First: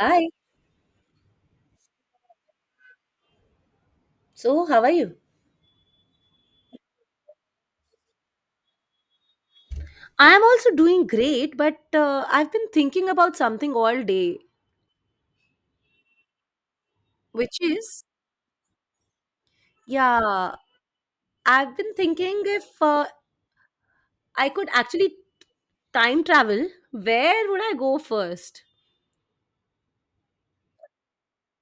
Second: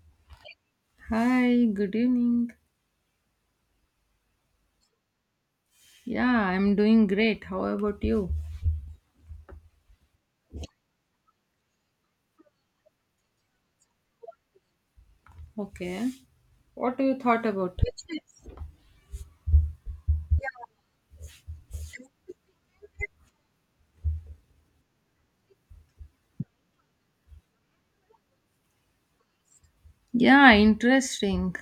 Hi. Hi, good evening. So, how are you? Yeah, I'm doing great. How about you? I'm also doing great, but I've been thinking about something all day, Okay. What do you thought which about? is, yeah, I've been thinking if I could actually time travel, where would I go first? Yeah, interesting.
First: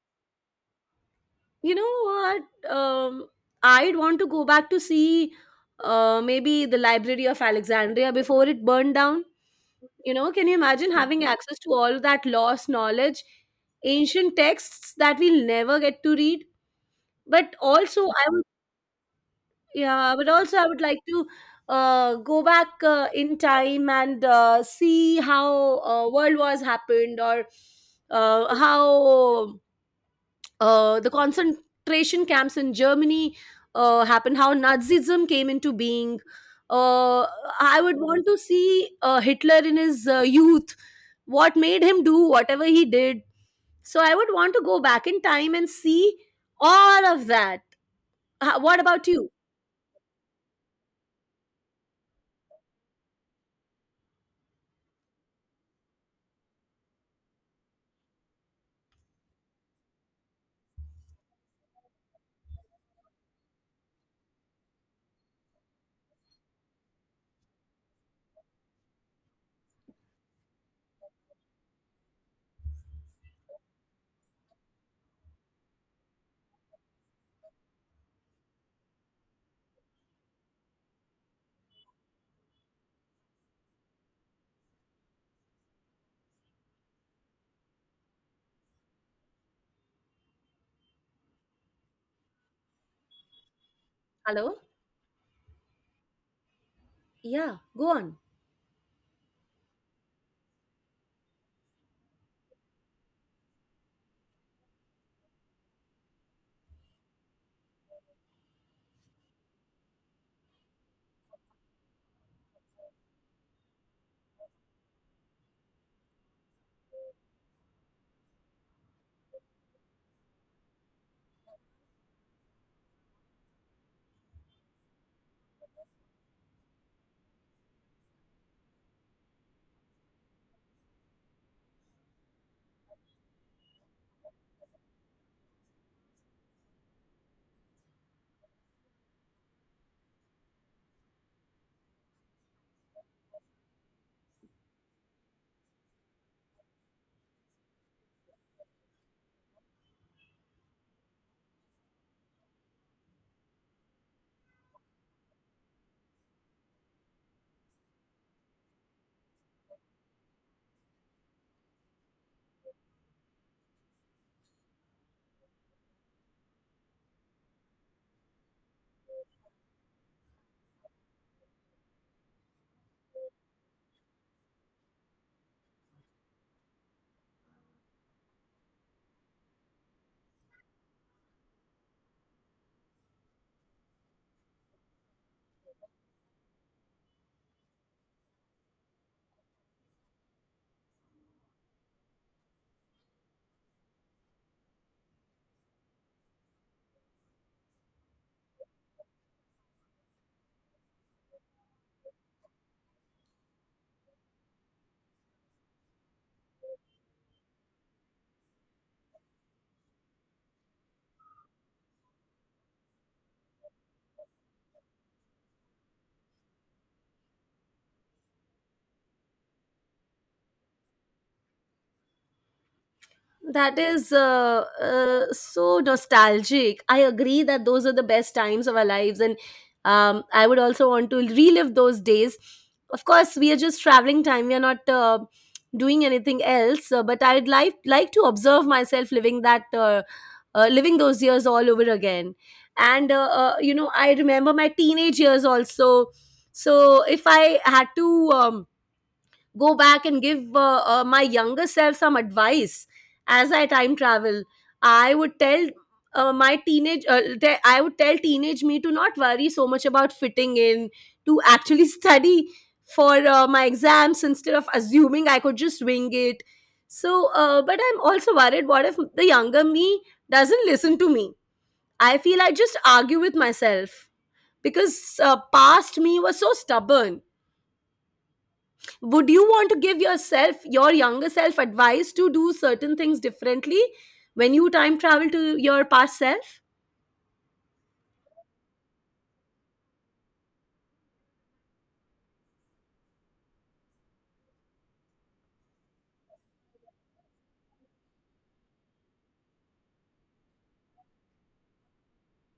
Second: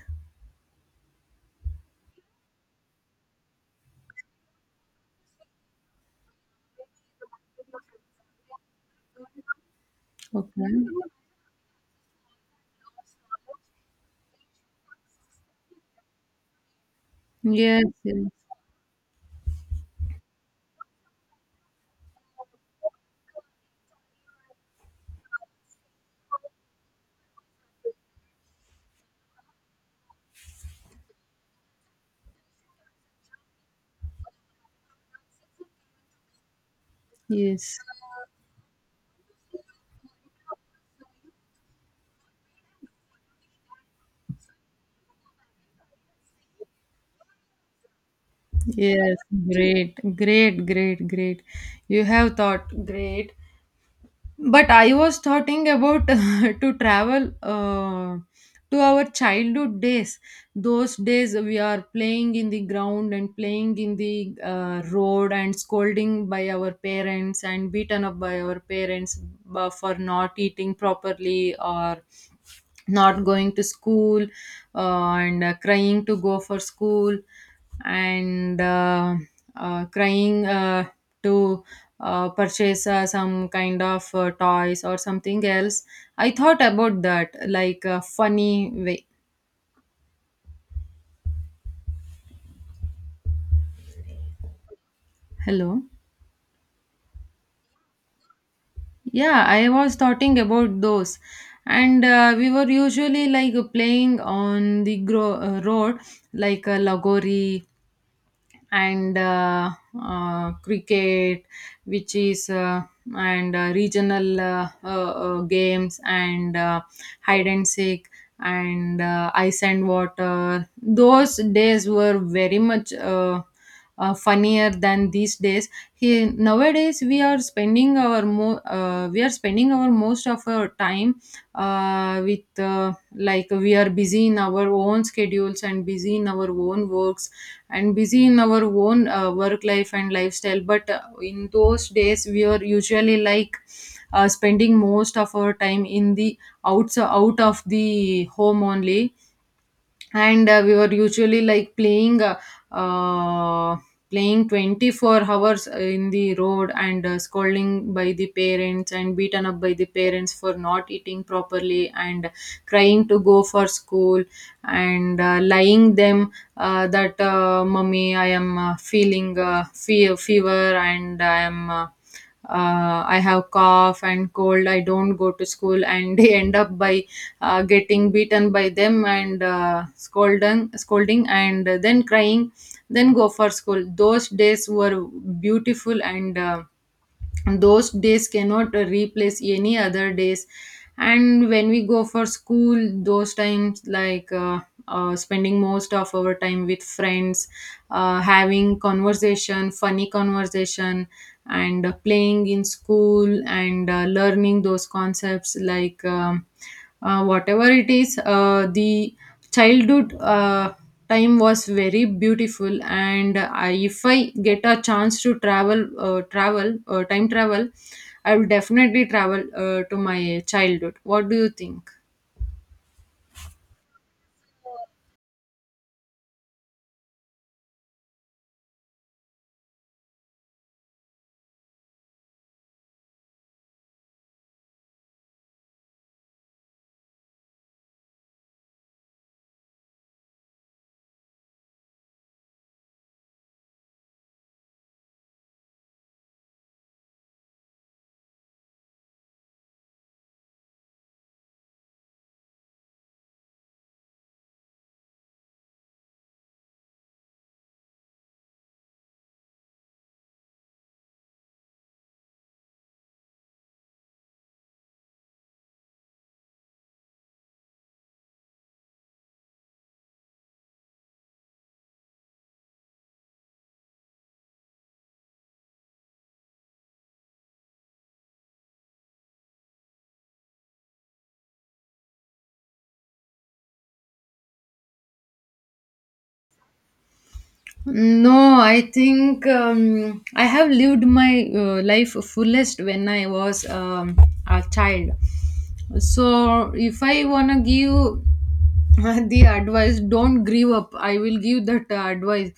You know what? I'd want to go back to see maybe the Library of Alexandria before it burned down. Can you imagine Okay. having access to all that lost knowledge, ancient texts that we'll never get to read? But Yes, also yes, I would Yeah, but also I would like to go back in time, and see how world wars happened, or how the concentration camps in Germany happened, how Nazism came into being. uh, yes, I would want to see Hitler in his youth. What made him do whatever he did? So I would want to go back in time and see all of that. What about yes. you? Great, great, great, great. You have thought great. But I was thinking about to travel to our childhood days. Those days we are playing in the ground and playing in the road, and scolding by our parents, and beaten up by our parents, for not eating properly or not going to school, and crying to go for school, and crying to purchase some kind of toys or something else. I thought about that like a funny way. Hello? Hello. Yeah, go on. Yeah, I was talking about those. And we were usually like playing on the road, like a lagori, and cricket, which is and regional games, and hide and seek, and ice and water. Those days were very much funnier than these days. Nowadays we are spending our we are spending our most of our time, with like we are busy in our own schedules, and busy in our own works, and busy in our own work life and lifestyle. But in those days, we were usually like spending most of our time in the outs out of the home only. And we were usually like playing, uh, playing 24 hours in the road, and scolding by the parents, and beaten up by the parents for not eating properly, and crying to go for school, and lying them that, mummy, I am feeling, fever, and I am I have cough and cold, I don't go to school. And they end up by getting beaten by them, and scolding scolding, and then crying, then go for school. Those days were beautiful, and those days cannot replace any other days. And when we go for school, those times like spending most of our time with friends, having conversation, funny conversation, and playing in school, and learning those concepts like, whatever it is, the childhood time was very beautiful. And if I get a chance to travel, time travel, I will definitely travel to my childhood. What do you think? That is so nostalgic. I agree that those are the best times of our lives, and I would also want to relive those days. Of course, we are just traveling time; we are not doing anything else. But I'd like to observe myself living those years all over again. And I remember my teenage years also. So if I had to. Um, Go back and give my younger self some advice as I time travel. I would tell I would tell teenage me to not worry so much about fitting in, to actually study for my exams instead of assuming I could just wing it, so but I'm also worried, what if the younger me doesn't listen to me? I feel I just argue with myself because past me was so stubborn. Would you want to give yourself — your younger self — advice to do certain things differently when you time travel to your past self? No, I think I have lived my life fullest when I was a child. So if I wanna give the advice, don't give up. I will give that advice,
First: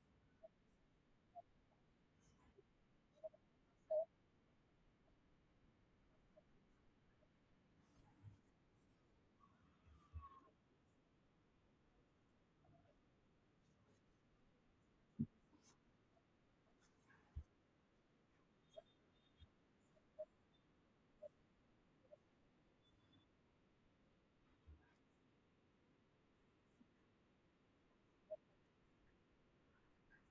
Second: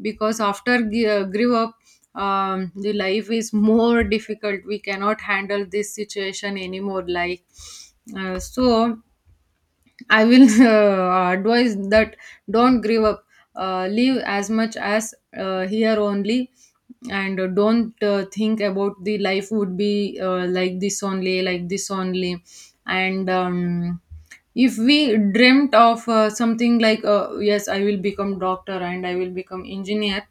because after give up, the life is more difficult. We cannot handle this situation anymore. Like, so I will advise that, don't give up, live as much as here only, and don't think about the life would be like this only, like this only. And if we dreamt of something like, yes, I will become doctor and I will become engineer,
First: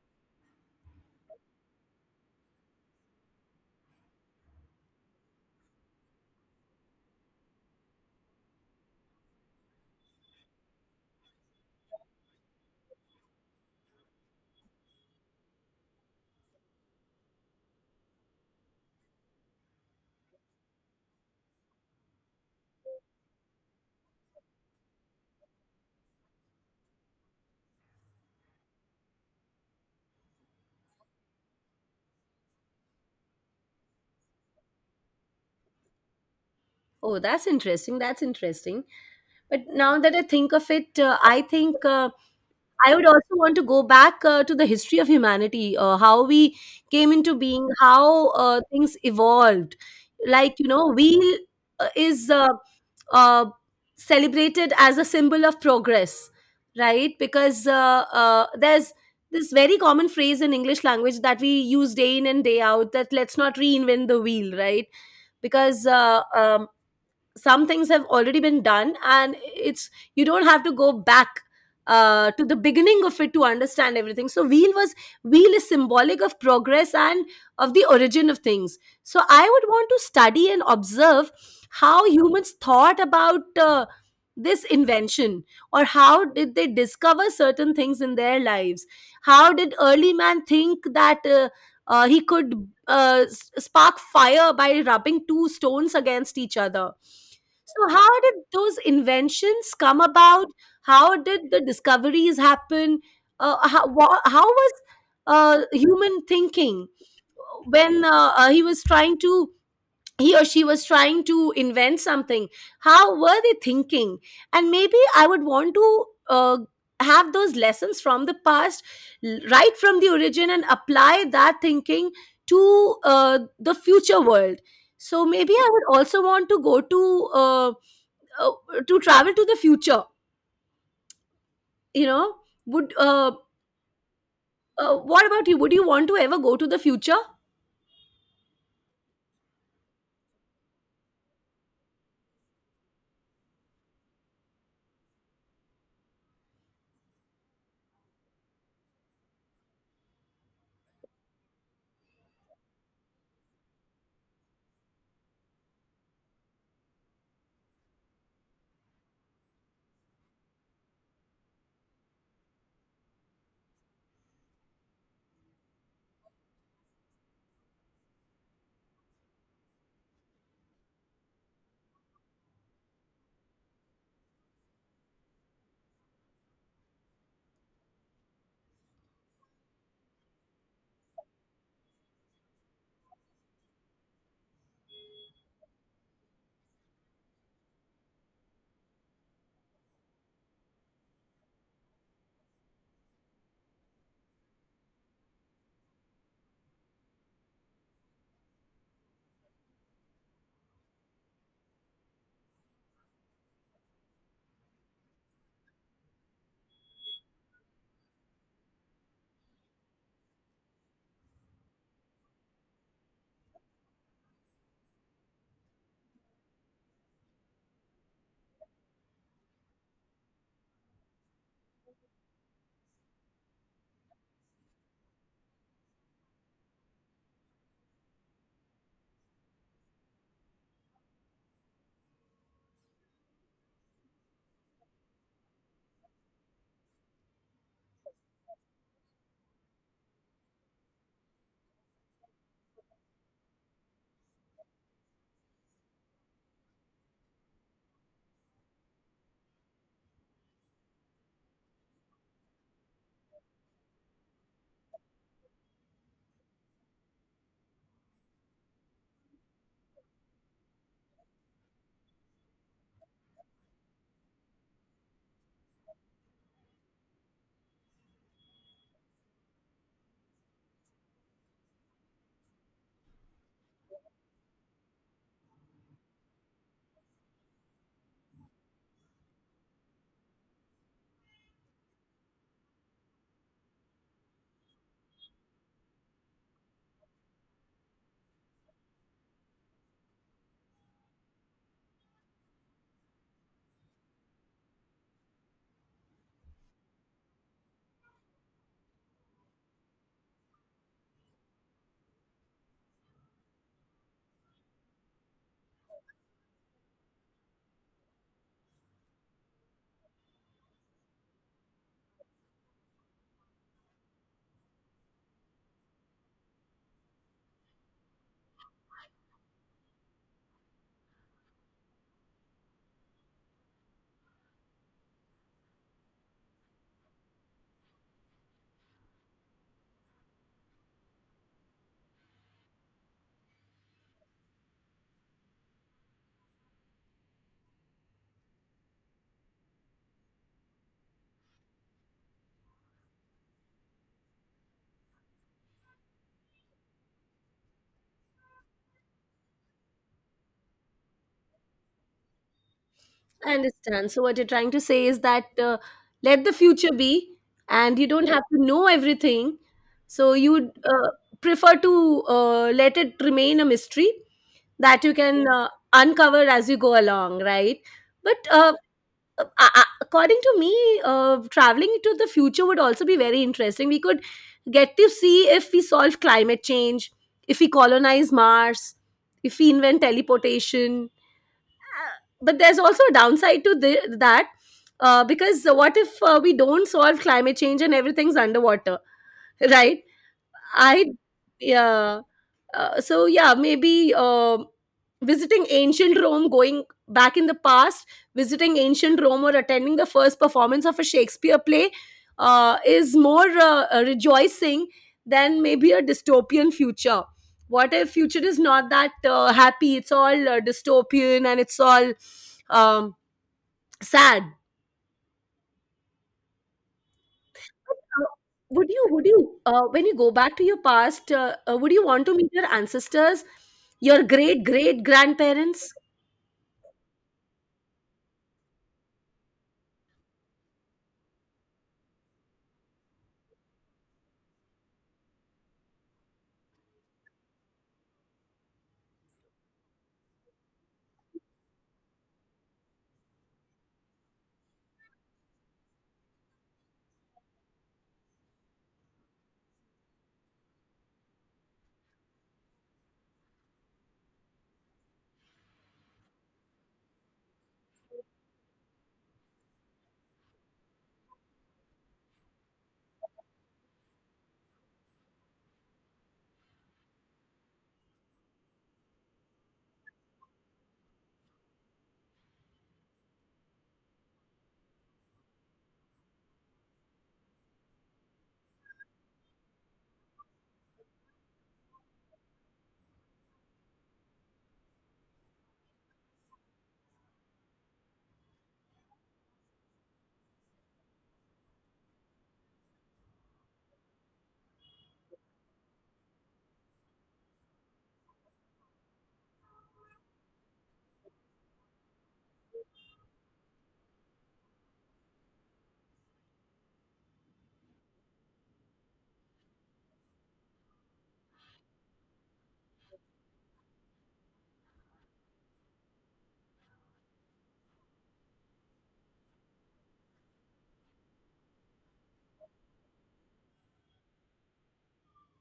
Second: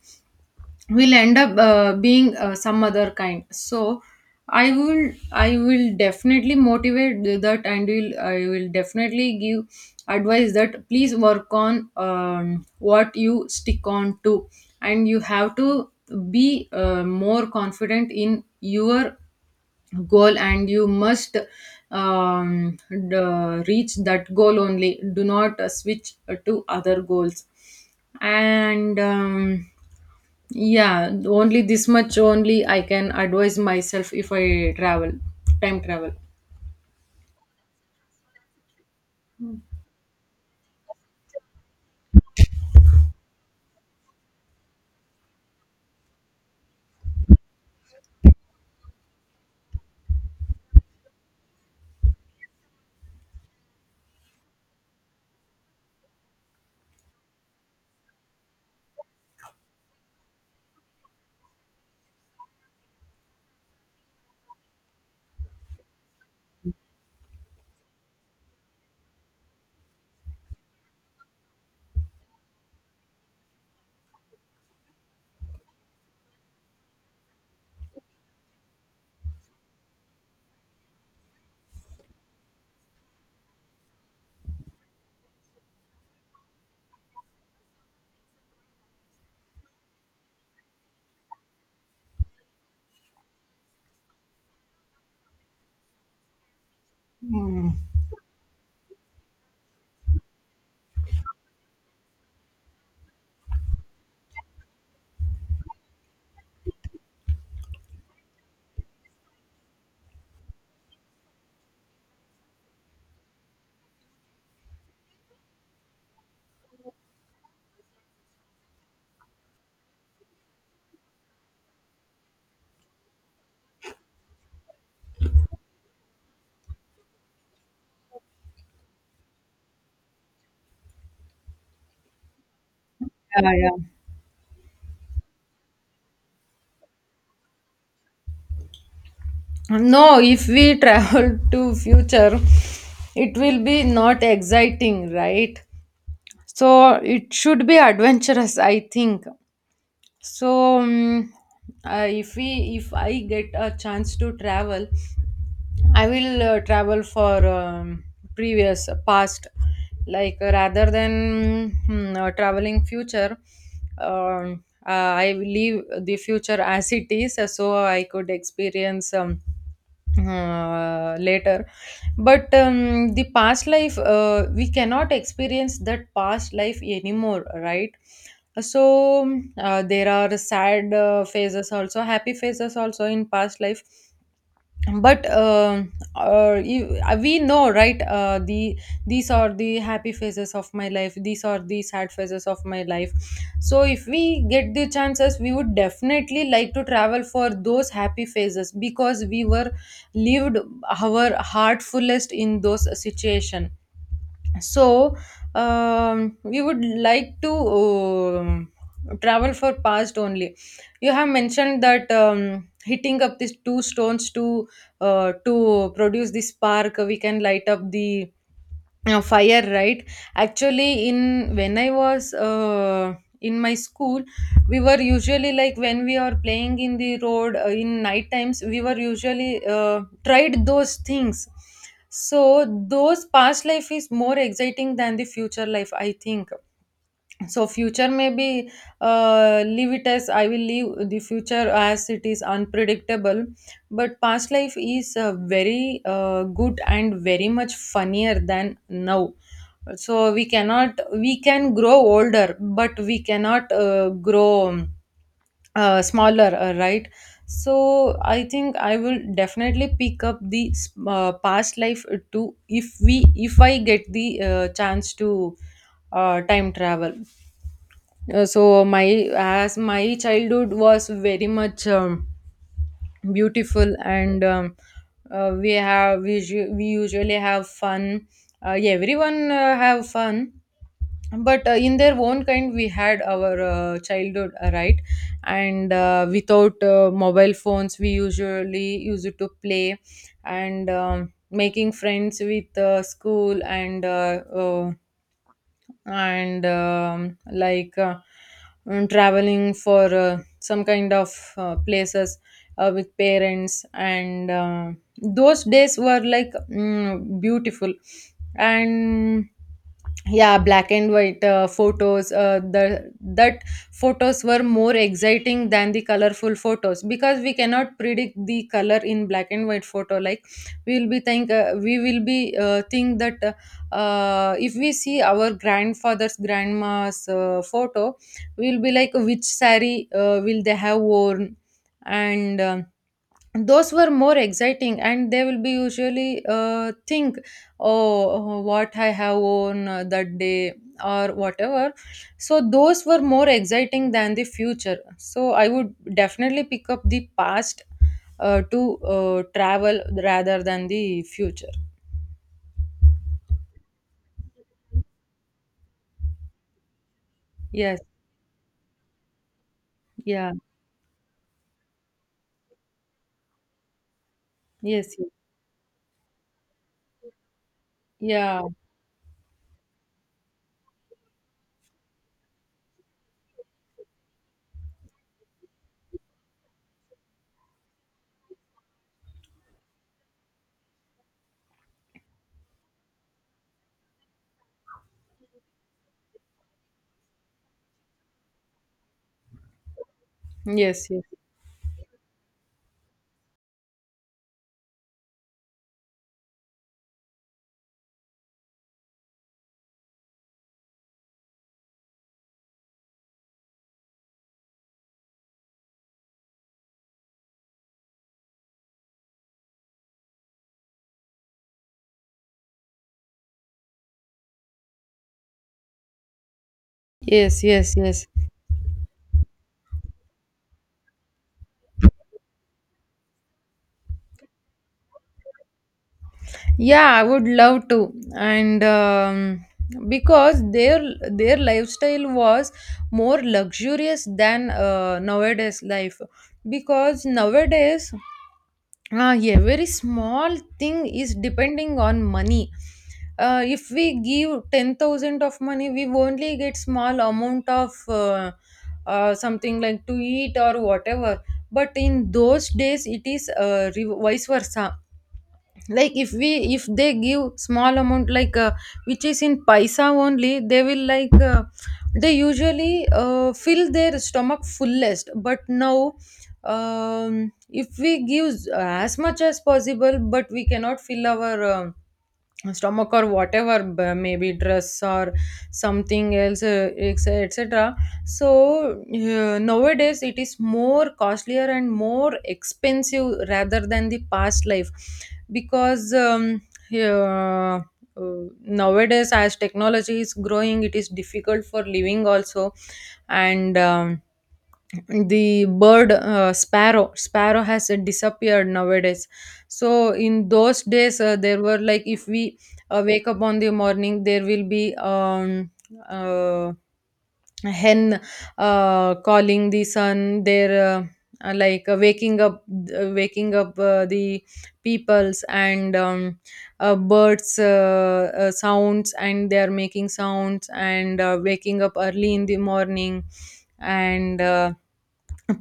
will end up being some other kind. So I will definitely motivate that, and will I will definitely give advice that, please work on what you stick on to, and you have to be more confident in your goal, and you must um, d- reach that goal only, do not switch to other goals. And yeah, only this much only I can advise myself if I travel, time travel. Oh, that's interesting, that's interesting. But now that I think of it, I think I would also want to go back to the history of humanity, how we came into being, how things evolved. Like, wheel is uh, celebrated as a symbol of progress, right? Because there's this very common phrase in English language that we use day in and day out, that let's not reinvent the wheel, right? Because some things have already been done, and it's — you don't have to go back to the beginning of it to understand everything. So wheel is symbolic of progress, and of the origin of things. So I would want to study and observe how humans thought about this invention, or how did they discover certain things in their lives. How did early man think that he could spark fire by rubbing two stones against each other. So, how did those inventions come about? How did the discoveries happen? How was human thinking when he or she was trying to invent something? How were they thinking? And maybe I would want to have those lessons from the past, right from the origin, and apply that thinking to the future world. So maybe I would also want to go uh, uh, to travel to the future. You know, would Yeah, yeah. What about you? Would you want to ever go to the future? No, if we travel to future, it will be not exciting, right? So it should be adventurous, I think. So, if we if I get a chance to travel, I will travel for previous past, like, rather than traveling future. I will leave the future as it is, so I could experience, later. But the past life, we cannot experience that past life anymore, right? So there are sad phases also, happy phases also in past life. But we know, right? The, these are the happy phases of my life, these are the sad phases of my life. So if we get the chances, we would definitely like to travel for those happy phases, because we were lived our heart fullest in those situation. So we would like to um, travel for past only. You have mentioned that, hitting up these two stones to produce this spark, we can light up the fire, right? Actually, in when I was in my school, we were usually like, when we are playing in the road in night times, we were usually tried those things. So those past life is more exciting than the future life, I think. So future maybe, leave it as, I will leave the future as it is, unpredictable. But past life is very good and very much funnier than now. So we cannot, we can grow older, but we cannot grow smaller, right? So I think I will definitely pick up the past life too, if I get the chance to time travel. So my, as my childhood was very much beautiful and we have we usually have fun. Yeah, everyone have fun, but in their own kind, we had our childhood, right? And without mobile phones, we usually used to play, and making friends with school, and and traveling for some kind of places with parents, and those days were like, beautiful. And yeah, black and white photos, the that photos were more exciting than the colorful photos, because we cannot predict the color in black and white photo. Like, we will be think, we will be think that, if we see our grandfather's grandma's photo, we'll be like, which sari will they have worn. And those were more exciting, and they will be usually think, oh oh, what I have worn that day, or whatever. So those were more exciting than the future, so I would definitely pick up the past to travel rather than the future. I understand. So what you're trying to say is that let the future be, and Yes. you don't have to know everything. So you Yeah. would prefer to let it remain a mystery that you Yes. can uncover as you go along, right? But Yeah. uh, uh, uh, according to me, traveling to the future would also be very interesting. We could get to see if we solve climate change, if we colonize Mars, if we invent teleportation. But there's also a downside to that, because what if we don't solve climate change and everything's underwater, right? I Yes, yes, Yeah. So yeah, maybe visiting ancient Rome, going back in the past, visiting ancient Rome, or attending the first performance of a Shakespeare play is more rejoicing than maybe a dystopian future. What if future is not that happy? It's all dystopian, and it's all um, sad. yes, yes, Uh, yes. When you go back to your past, would you want to meet your ancestors, your great great grandparents? Yeah, I would love to, and because their lifestyle was more luxurious than nowadays life. Because nowadays, yeah, very small thing is depending on money. If we give 10,000 of money, we only get small amount of, something like to eat or whatever. But in those days, it is vice versa. Like, if they give small amount, like, which is in paisa only, they will like they usually fill their stomach fullest. But now, if we give as much as possible, but we cannot fill our, stomach or whatever, maybe dress or something else, etc. So nowadays it is more costlier and more expensive rather than the past life, because uh, nowadays as technology is growing, it is difficult for living also. And the bird, sparrow sparrow has disappeared nowadays. So in those days, there were like, if we wake up on the morning, there will be uh, a hen calling the sun there, uh, like uh, waking up waking up the peoples, and birds sounds, and they are making sounds, and waking up early in the morning, and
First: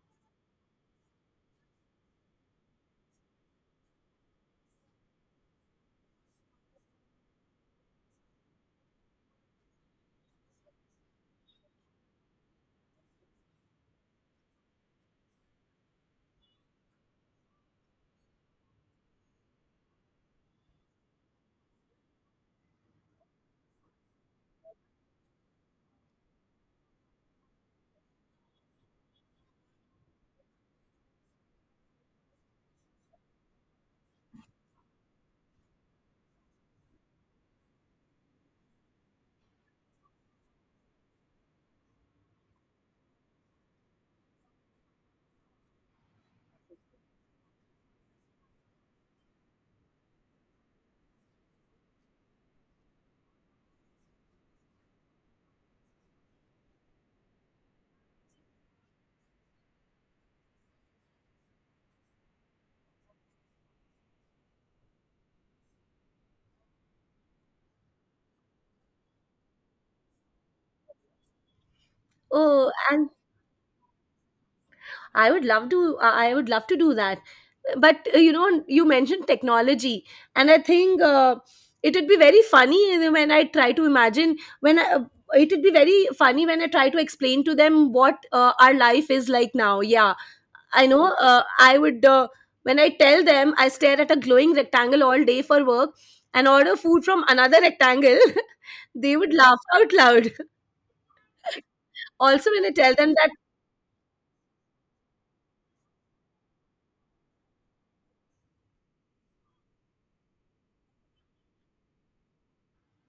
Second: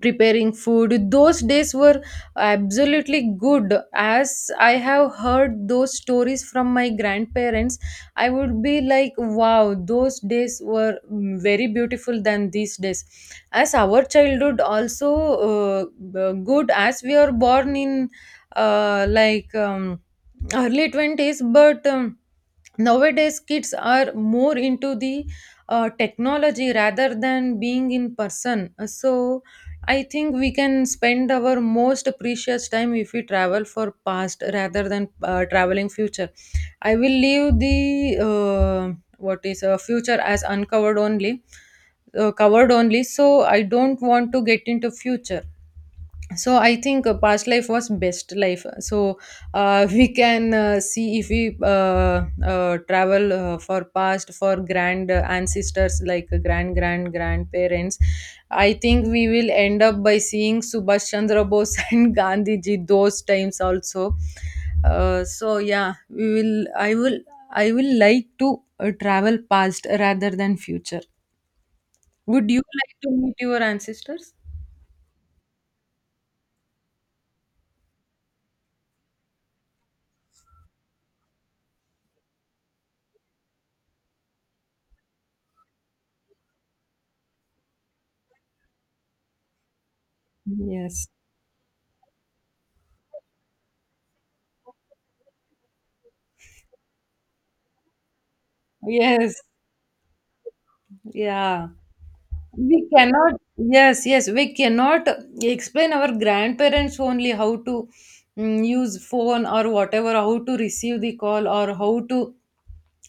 preparing food. Those days were absolutely good. As I have heard those stories from my grandparents, I would be like, wow, those days were, very beautiful than these days. As our childhood also, uh, good, as we are born in, uh, like um, early 20s. But nowadays kids are more into the technology rather than being in person. So I think we can spend our most precious time if we travel for past, rather than traveling future. I will leave the what is a future as uncovered only, covered only. So I don't want to get into future. So I think past life was best life. So we can see, if we travel for past, for grand ancestors, like grand grand grandparents, I think we will end up by seeing Subhash Chandra Bose and Gandhi ji those times also. So yeah, we will I will I will like to travel past rather than future. Would you Oh, like and to meet Your ancestors? I would love to. I would love to do that. But you mentioned technology, and I think it would be very funny when I try to imagine when I. It would be very funny when I try to explain to them what our life is like now. Yeah, I Yes, know. I would When I tell them I stare at a glowing rectangle all day for work and order food from another rectangle. They would yes. laugh out loud. yeah Also, when I we tell them that cannot. Yes, yes, we cannot explain our grandparents only how to use phone or whatever, how to receive the call or how to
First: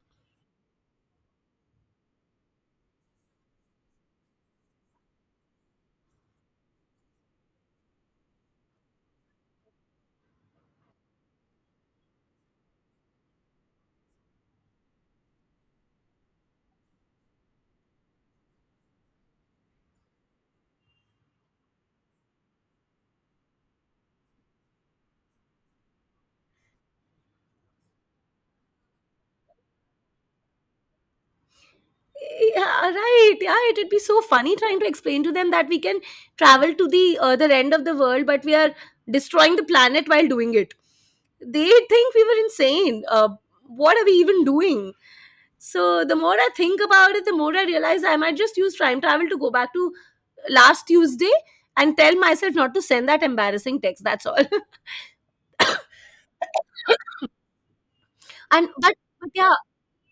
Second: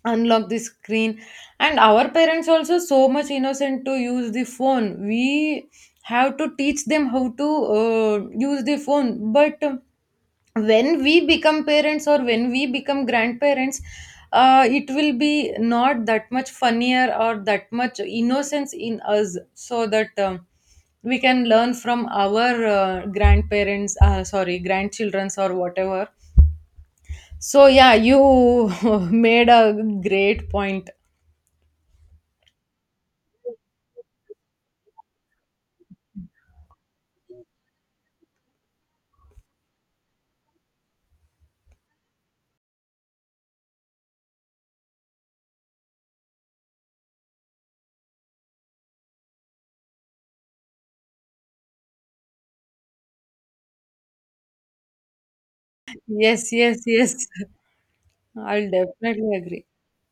unlock the screen. And our parents also so much innocent to use the phone. We have to teach them how to use the phone. But when we become parents or when we become grandparents, it will be not that much funnier or that much innocence in us, so that we can learn from our grandparents, sorry, grandchildrens or whatever. So yeah, you made a great point. Yeah, right. Yeah, it'd be so funny trying to explain to them that we can travel to the other end of the world, but we are destroying the planet while doing it. They think we were insane. What are we even doing? So the more I think about it, the more I realize I might just use time travel to go back to last Tuesday and tell myself not to send that embarrassing text. That's all. Yes. and I'll but definitely yeah, agree.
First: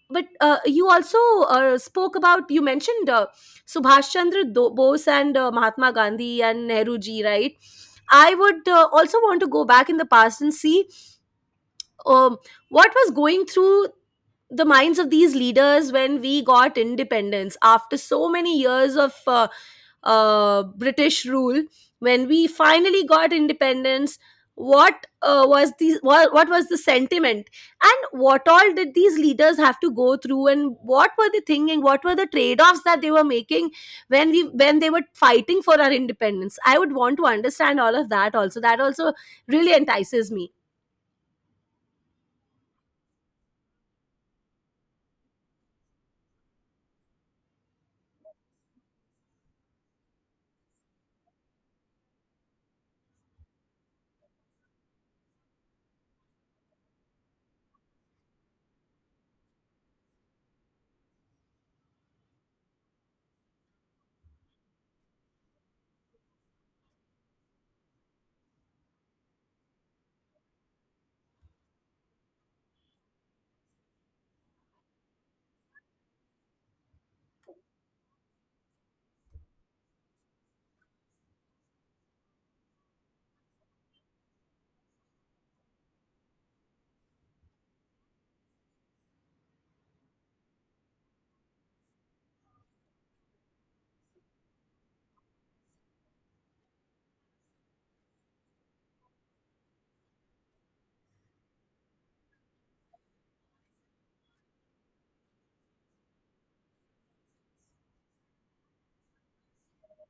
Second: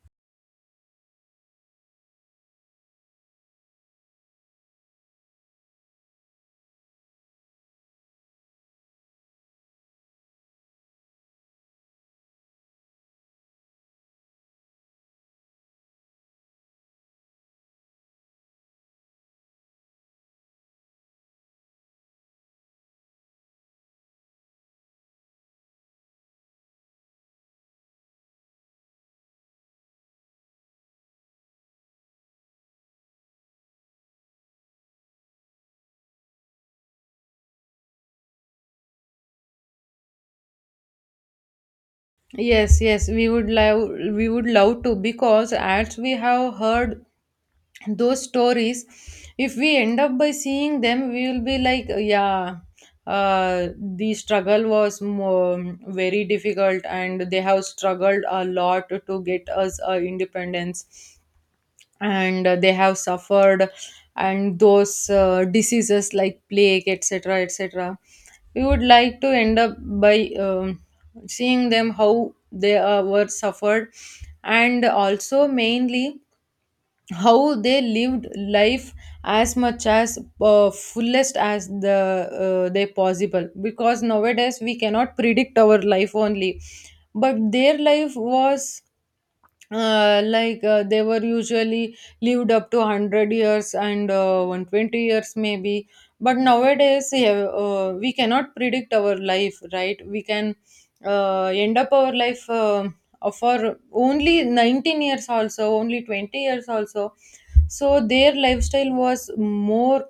but you also spoke about you mentioned Subhash Chandra Bose, and Mahatma Gandhi, and Nehru ji, right? I would also want to go back in the past and see um, what was going through the minds of these leaders when we got independence after so many years of British rule. When we finally got independence, what was the sentiment, and what all did these leaders have to go through, and what were they thinking? What were the trade offs that they were making when they were fighting for our independence? I would want to understand all of that. Also, that also really entices me. Yes, we would love, we would love to, because as we have heard those stories, if we end up by seeing them, we will be like, yeah, uh, the struggle was more, very difficult, and they have struggled a lot to get us independence, and they have suffered, and those diseases like plague, etc, etc. We would like to end up by seeing them how they were suffered. And also mainly how they lived life as much as fullest as the they possible, because nowadays we cannot predict our life only. But their life was like, they were usually lived up to 100 years and 120 years maybe. But nowadays, yeah, we cannot predict our life, right? We can end up our life for only 19 years also, only 20 years also. So their lifestyle was more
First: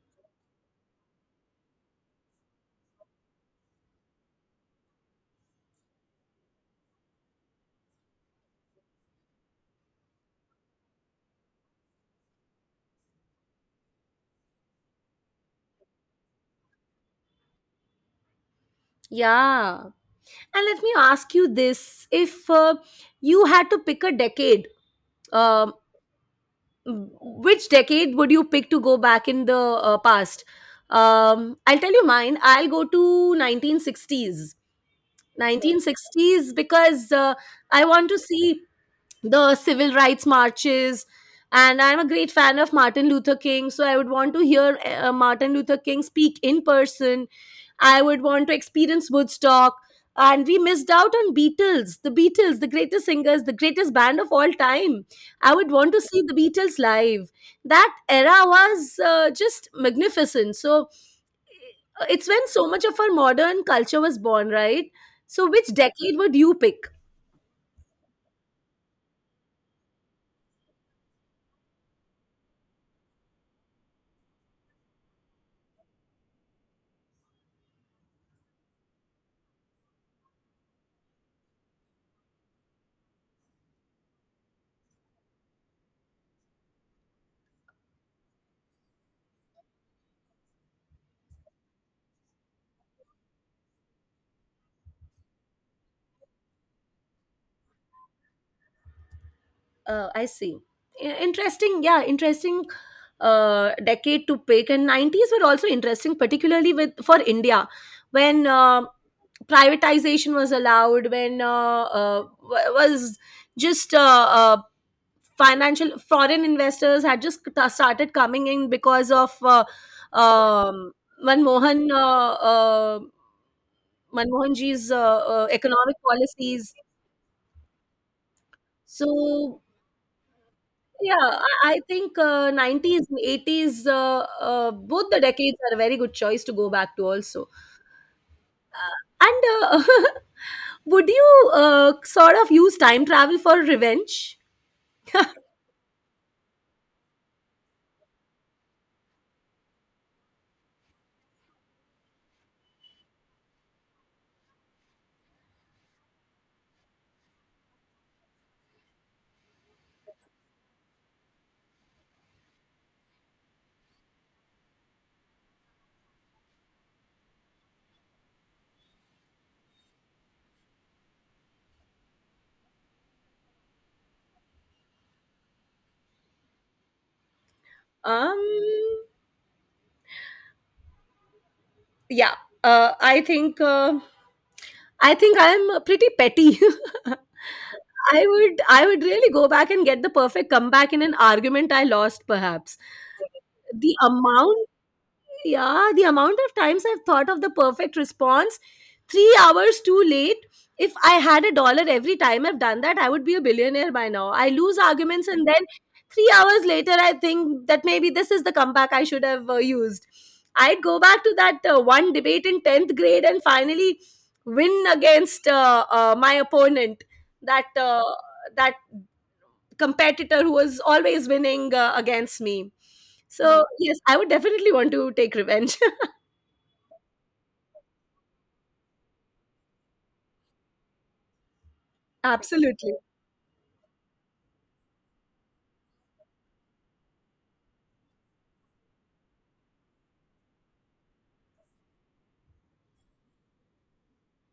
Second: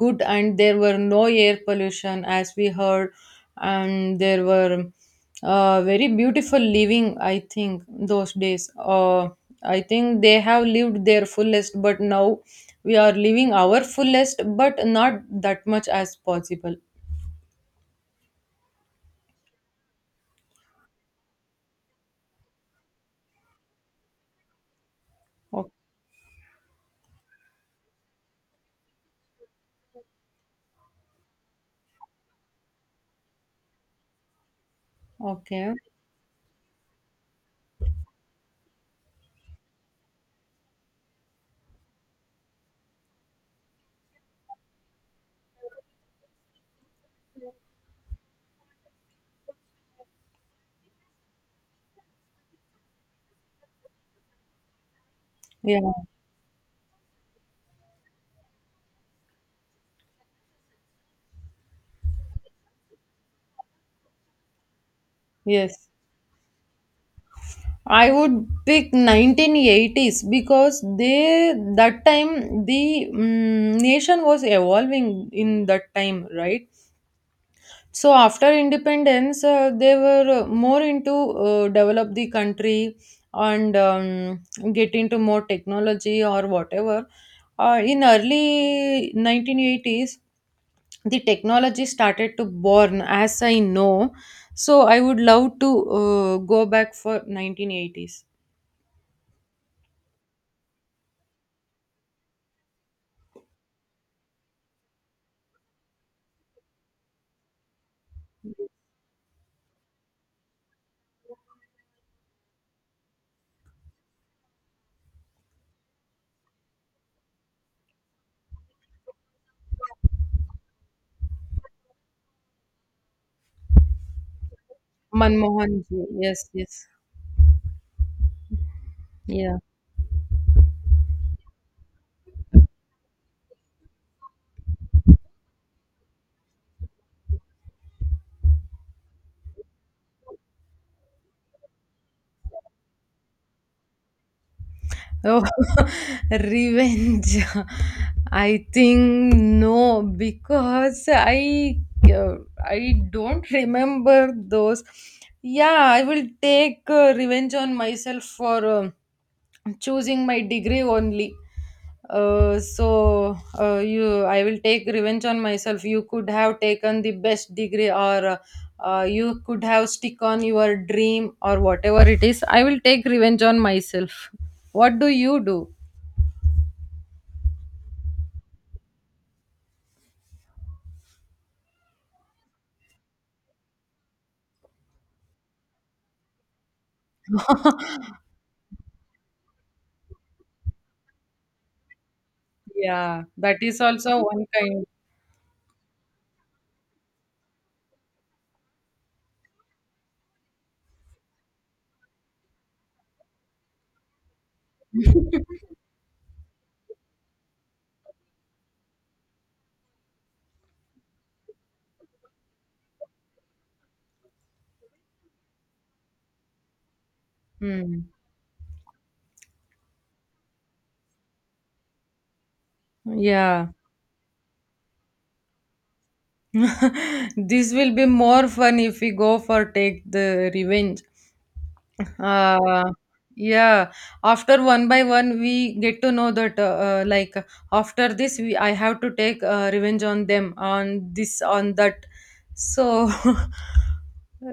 good, and there were no air pollution, as we heard. And there were very beautiful living, I think those days. I think they have lived their fullest, but now we are living our fullest but not that much as possible. Yeah. And let me ask you this. If you had to pick a decade, O- um, which decade would you pick to go back in the past? I'll tell you mine. I'll go to 1960s. okay, 1960s because I want to see the civil rights marches. And I'm a great fan of Martin Luther King, so I would want to hear Martin Luther King speak in person. I would want to experience Woodstock. And we missed out on the Beatles, the greatest singers, the greatest band of all time. I would yeah. want to see the Beatles live. That era was just magnificent. So it's when so much of our modern culture was born, right? So, which Yes, decade would you pick? I would pick 1980s, because they that time the nation was evolving in that time, right? So after independence, they were more into develop the country, and get into more technology or whatever. In early 1980s, the technology started to born, as I know. So I would love to go back for 1980s. I see. Interesting. Yeah, interesting decade to pick. And 90s were also interesting, particularly with for India, when privatization was allowed, when w- was just uh, financial foreign investors had just started coming in because of um, Manmohan uh, uh, Manmohan ji's Manmohan economic ji, yes, policies. yes, yeah. So yeah, I think 90s and 80s, both the decades are a very good choice to go back to also. And would you sort of use time travel for revenge? Oh, revenge. I think no, because uh, I don't remember those. Yeah, I will take revenge on myself for choosing my degree only. You, I will take revenge on myself. You could have taken the best degree, or you could have stick on your dream, or whatever it is. I will take revenge on myself. What do you do? Um, yeah, uh, I think uh, I think I'm pretty petty. I would really go back and get the perfect comeback in an argument I lost, perhaps. Yeah, that is The also one amount kind. Yeah, the amount of times I've thought of the perfect response, 3 hours too late. If I had a dollar every time I've done that, I would be a billionaire by now. I lose arguments, and then 3 hours later, I think that maybe this is the comeback I should have used. I'd go back to that one debate in 10th grade and finally win against my opponent. That uh, Hmm. that competitor who was always winning against me. So, Yeah. yes, I would definitely want to take revenge. This will be more fun if we go for take the revenge. Uh, Absolutely. yeah. After one by one, we get to know that like after this, we I have to take revenge on them, on this, on that. So,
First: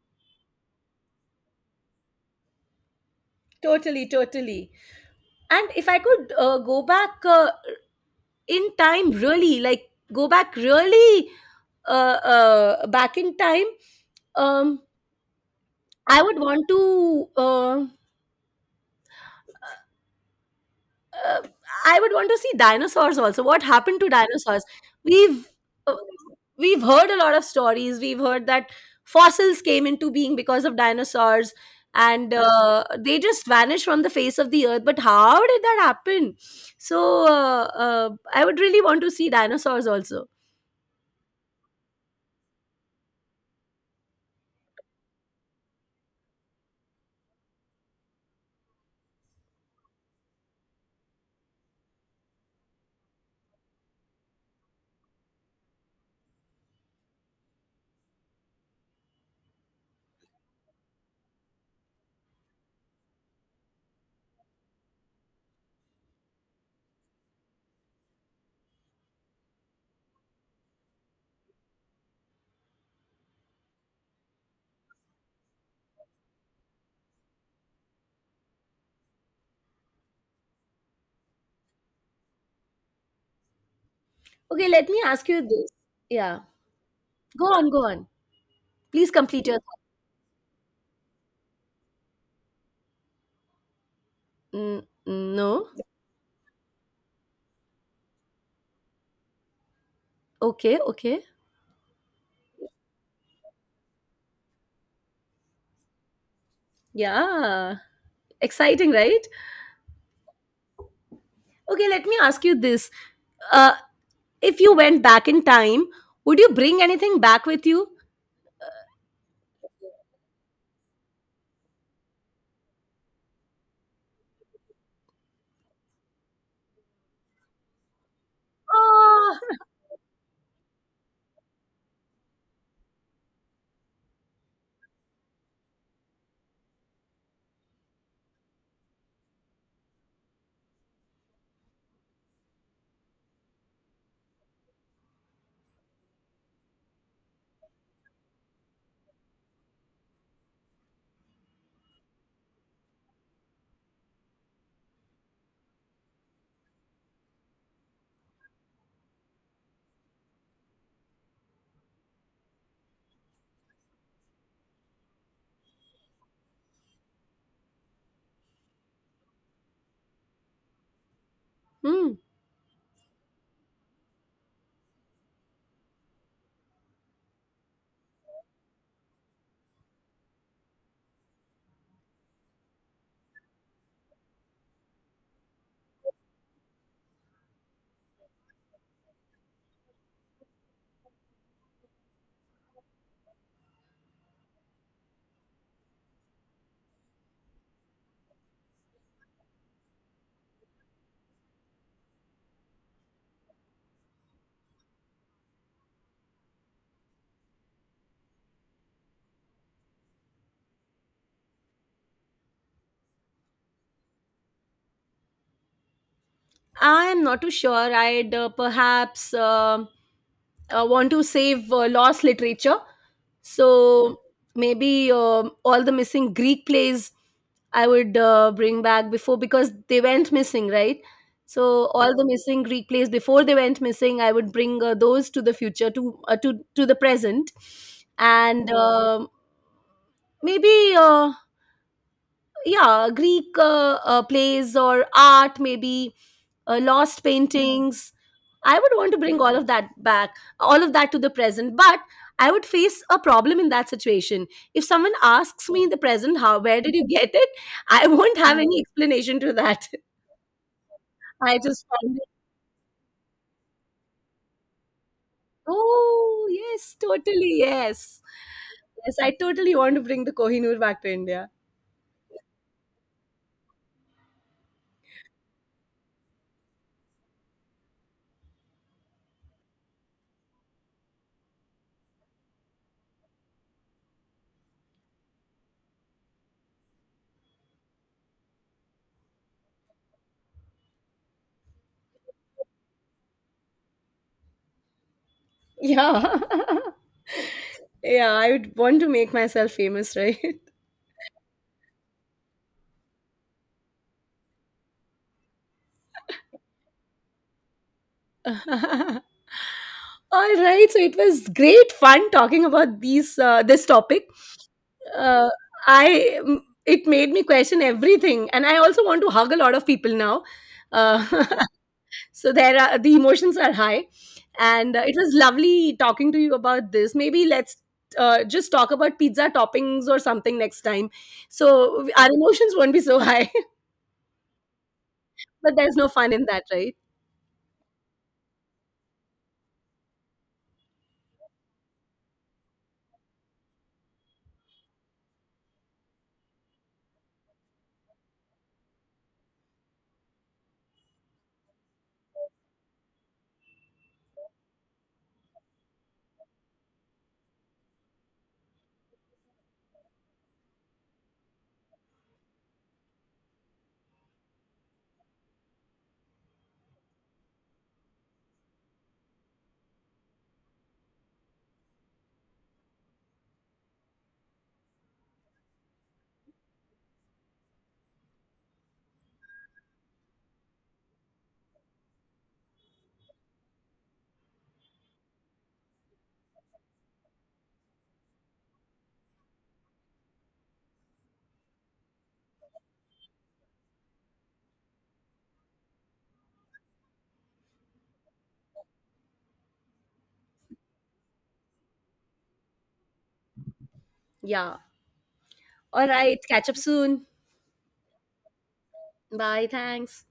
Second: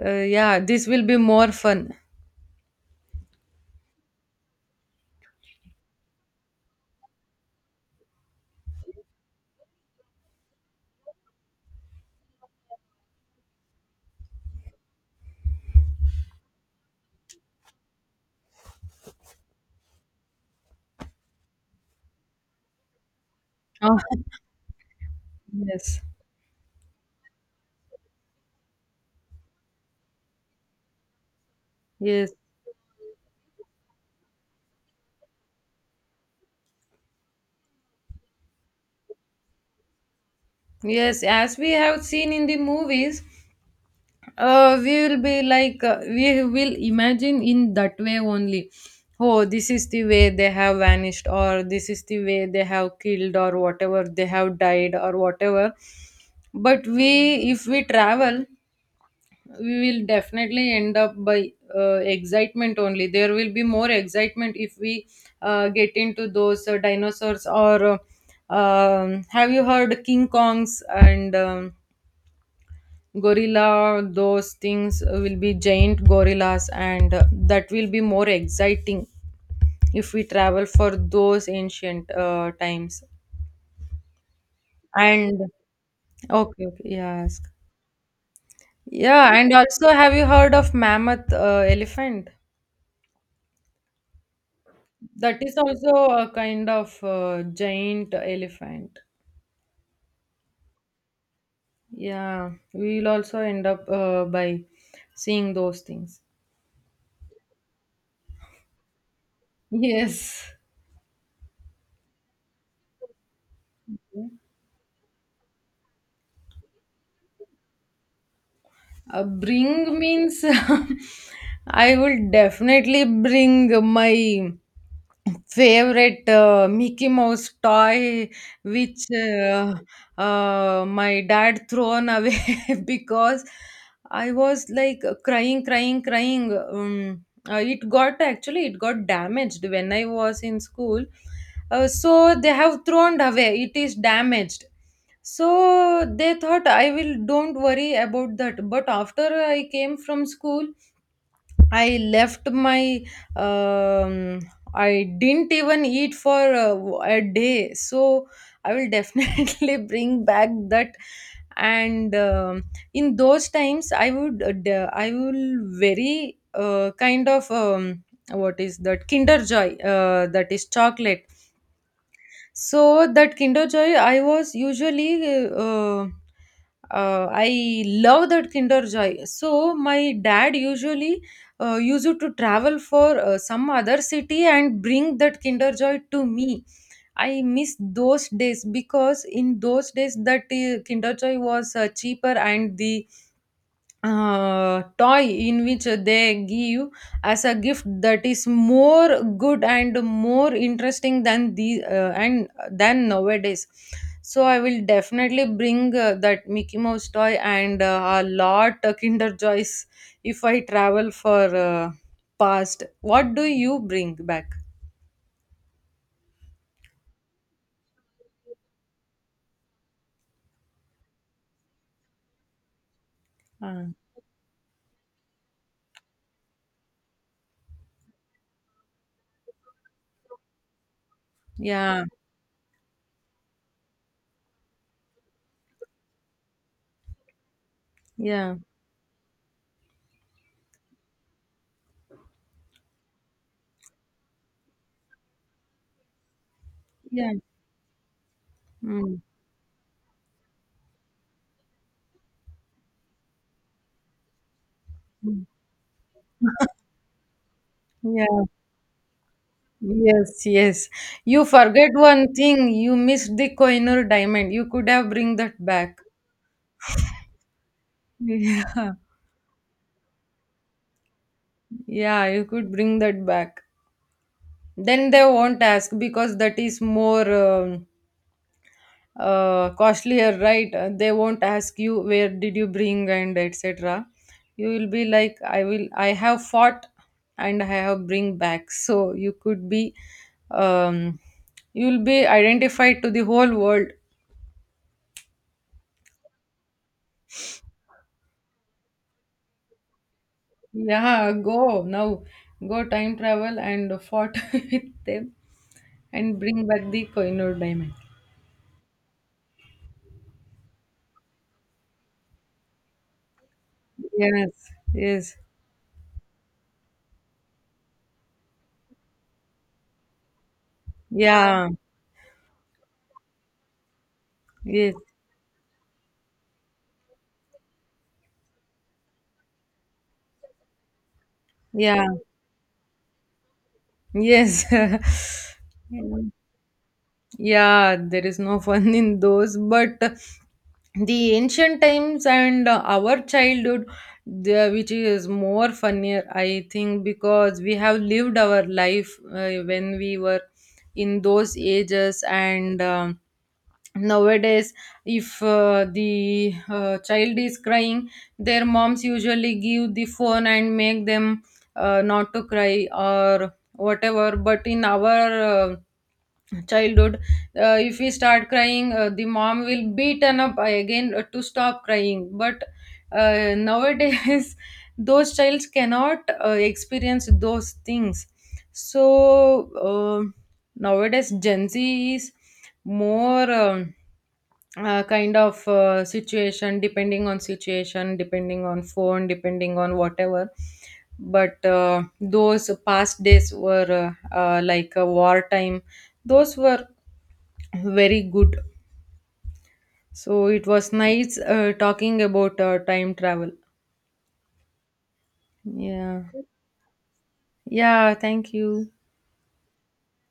yeah, this will be more fun. Totally, totally. And if I could go back in time, really, like go back really back in time, um, I would want to. Uh, I would want to see dinosaurs also. What Uh, happened to dinosaurs? We've uh, yes, we've heard a lot of stories. We've heard that fossils came into being because of dinosaurs, yes, and they just vanished from the face of the earth. But how did that happen? So I would really want to see dinosaurs also. yes. As we have seen in the movies, we will be like, we will imagine in that way only. Oh, this is the way they have vanished, or this is the way they have killed or whatever, they have died or whatever. But we, if we travel, we will definitely end up by excitement only. There will be more excitement if we get into those dinosaurs or have you heard king kongs and gorilla? Those things will be giant gorillas, and that will be more exciting if we travel for those ancient times. Okay, let me ask And you this. Yeah, okay, okay, yeah, ask. go on, go on. Please Yeah, complete and your. also have you heard of mammoth elephant? That is No. also a kind of giant elephant. Okay. Okay. Yeah, we'll also end up by seeing those things. Yeah. Exciting, right? Yes. Okay, let me ask you this. Uh, if you went back in time, would you bring anything back with you? Bring means? I will definitely bring my favorite Mickey Mouse toy, which Ah, my dad thrown away because I was like crying, crying, crying. It got, actually it got damaged when I was in school, so they have thrown away. It is damaged. So they thought I will don't worry about that. But after I came from school, I left my um, I didn't even eat for a day. So I will definitely bring back that. And in those times, I would I will very kind of what is that Kinder Joy, that is chocolate. hmm. So that Kinder Joy, I was usually, I love that Kinder Joy. So my dad usually used to travel for some other city and bring that Kinder Joy to me. I miss those days because in those days that Kinder Joy was cheaper, and the toy in which they give as a gift, that is more good and more interesting than the and than nowadays. So I will definitely bring that Mickey Mouse toy and a lot of Kinder Joys if I travel for past. What do you bring back? I am not too sure. I'd perhaps want to save lost literature. uh, So maybe all the missing Greek plays I would bring back before, because they went missing, right? So yeah, all the missing Greek plays, before they went missing, I would bring those to the future, to to the present, yeah, and maybe yeah, Greek plays, or art, maybe lost yeah. paintings. I would want to Mm, bring all of that back, all of that to the present. But I would face a problem in that situation. If someone mm, asks me in the present how — where did you get it? I won't yeah. have any explanation to that. Yes, yes. You I just forget found it. one thing. You missed the Koinur diamond. You could have bring that back. Oh, yes, totally. Yes, Yeah. yes, I totally want to bring the Kohinoor back to India. Yeah, you could bring that back. Then they won't ask because that is more costlier, right? They won't ask you where did you bring and etc. You will be like, I will, I have fought and I have bring back. So you could be, um, you will be identified to the whole world. Yeah, yeah, I would want to make myself famous, right? Yeah, go now. Go time travel and fought with them and bring back the Koinur diamond. All right, so it was great fun talking about these this topic. Yes, yes, Uh, it made me question everything, and I also want to hug a lot of people now. Uh, yeah, so the emotions are high, yes, and it was lovely talking to you about this. Maybe let's just talk about pizza toppings or something next time, yeah, so our emotions won't be so high. yes. But there's Yeah. no fun in that, right? Yeah, there is no fun in those, but the ancient times and our childhood, which is more funnier, I think, because we have lived our life when we were in those ages. And nowadays, if the child is crying, their moms usually give the phone and make them not to cry or whatever. But in our childhood, if we start crying, the mom will beaten up again to stop crying. But nowadays those child cannot experience those things. So uh, nowadays gen z is more kind of situation depending, on situation depending, on phone depending, on whatever. But those past days were like a wartime. Those were very good. So it was nice talking about time travel. Yeah. All Yeah. right. Catch up soon. Yeah, thank you. Bye. Thanks.